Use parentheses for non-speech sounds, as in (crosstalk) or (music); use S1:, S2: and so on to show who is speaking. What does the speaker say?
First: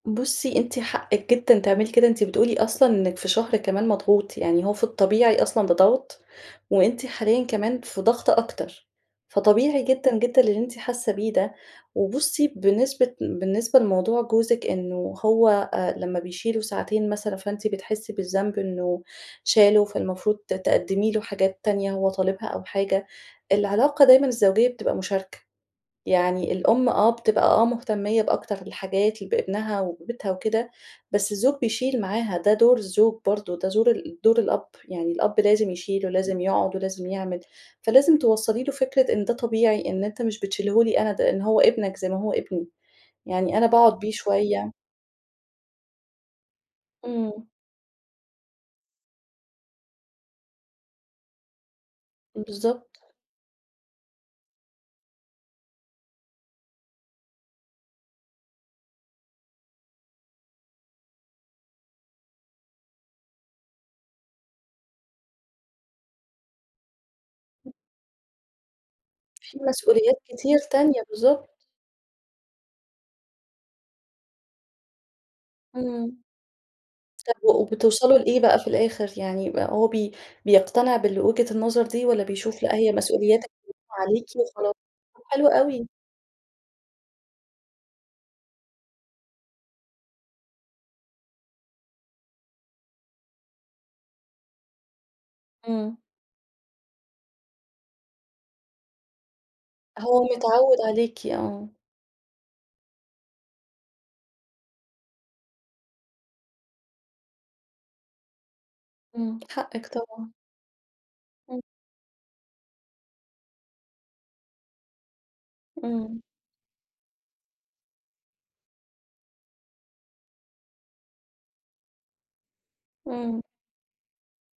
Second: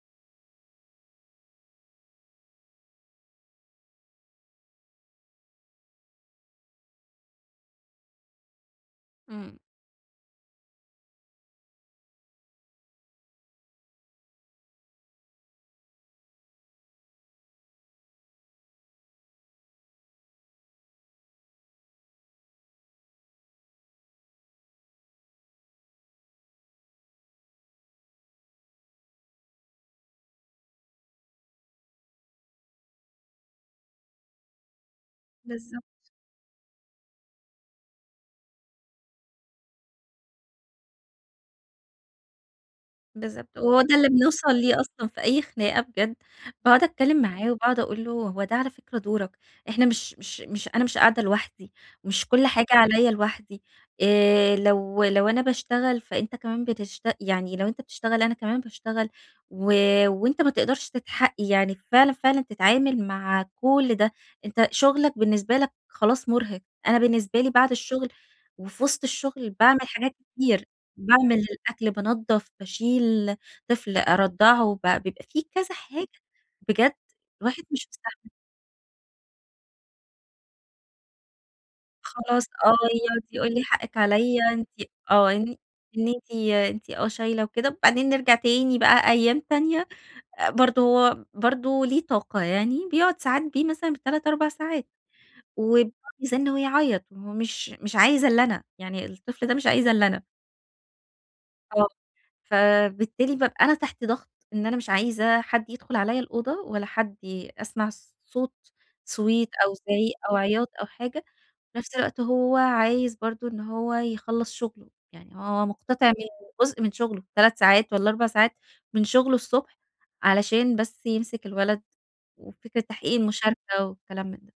S1: بُصي، أنتِ حقِك جدًا تعملي كده. أنتِ بتقولي أصلًا إنك في شهر كمان مضغوط. يعني هو في الطبيعي أصلًا بضغط، وأنتِ حاليًا كمان في ضغط أكتر.
S2: إمم.
S1: فطبيعي جدًا، جدًا اللي أنتِ حاسة بيه ده. وبُصي، بنسبة بالنسبة لموضوع جوزِك، إنه هو آآ لما بيشيله ساعتين مثلًا، فأنتِ بتحسي بالذنب إنه شاله، فالمفروض ت تقدمي له حاجات تانية هو طالبها أو حاجة. العلاقة دايمًا الزوجية بتبقى مشاركة. يعني الأم، آه، بتبقى آه، مهتمية بأكتر الحاجات بابنها وبيتها وكده، بس الزوج بيشيل معاها؛ ده دور الزوج برضه، ده زور ال دور الأب، يعني الأب لازم
S2: بالضبط.
S1: يشيل ولازم يقعد ولازم يعمل. فلازم توصلي له فكرة إن ده طبيعي، إن أنتِ مش بتشيله لي أنا، ده إن هو ابنك زي ما هو ابني.
S2: بالضبط،
S1: يعني أنا
S2: وهو ده
S1: باقعد
S2: اللي
S1: بيه
S2: بنوْصَل
S1: شوية
S2: ليه أصلًا في أي خناقة بجد. باقعد أتكلم
S1: إمم.
S2: معاه وباقعد أقول له: "هو ده على فكرة دورك. إحنا مش مش مش أنا مش قاعدة لوحدي، مش كل حاجة
S1: بالضبط.
S2: عليَّ لوحدي." آآ، لو لو أنا باشتغل فأنت كمان بتشت يعني لو أنت بتشتغل أنا كمان باشتغل و وأنت ما تقدرش تتحق يعني فعلًا، فعلًا تتعامل مع كل ده. أنت شغلك بالنسبة لك خلاص مُرهق، أنا بالنسبة لي بعد الشغل، وفي وسط الشغل
S1: في
S2: باعمل حاجات
S1: مسؤوليات كتير
S2: كتير.
S1: تانية،
S2: باعمل
S1: بالضبط.
S2: الأكل، بانظف، باشيل طفل أرضعه بع بيبقى في كذا حاجة.
S1: إمم.
S2: بجد
S1: طب
S2: الواحد مش
S1: وبتوصلوا
S2: مستحمل.
S1: لإيه بقى في الآخر؟ يعني هو بي بيقتنع بالوجهة النظر دي والّا
S2: خلاص،
S1: بيشوف
S2: آه،
S1: لأ هي
S2: يقعد
S1: مسؤولياتك
S2: يقول لي:
S1: (unintelligible)
S2: "حقِك
S1: عليكِ
S2: عليَّ أنتِ
S1: وخلاص؟
S2: آه،
S1: حلوة
S2: إن
S1: أوي.
S2: إن أنتِ أنتِ آه، شايله وكده." وبعدين نرجع تاني بقى أيام تانية، برضه برضه ليه طاقة يعني بيقعد ساعات بيه مثلًا ب3، 4 ساعات وبيقعد
S1: إمم.
S2: بيزّن ويعيط مش مش عايز إلّا أنا، يعني الطفل ده مش عايز إلَّا أنا.
S1: هو متعود عليكِ، آه.
S2: آه، فبالتالي بابقى أنا تحت ضغط، إن أنا مش عايزة حد يدخل عليَّ الأوضة ولا حد أسمع صوت
S1: إمم،
S2: صويت أو
S1: حقِك
S2: زعيق
S1: طبعًا.
S2: أو عياط أو حاجة،
S1: إمم.
S2: في نفس الوقت هو عايز برضه إن هو يخلص شغله، يعني هو مقتطع
S1: إمم.
S2: من جزء من شغله 3 ساعات والّا 4 ساعات من شغله الصبح، علشان بس يمسك الولد، وفكرة تحقيق
S1: إمم.
S2: المشاركة وكلام من ده.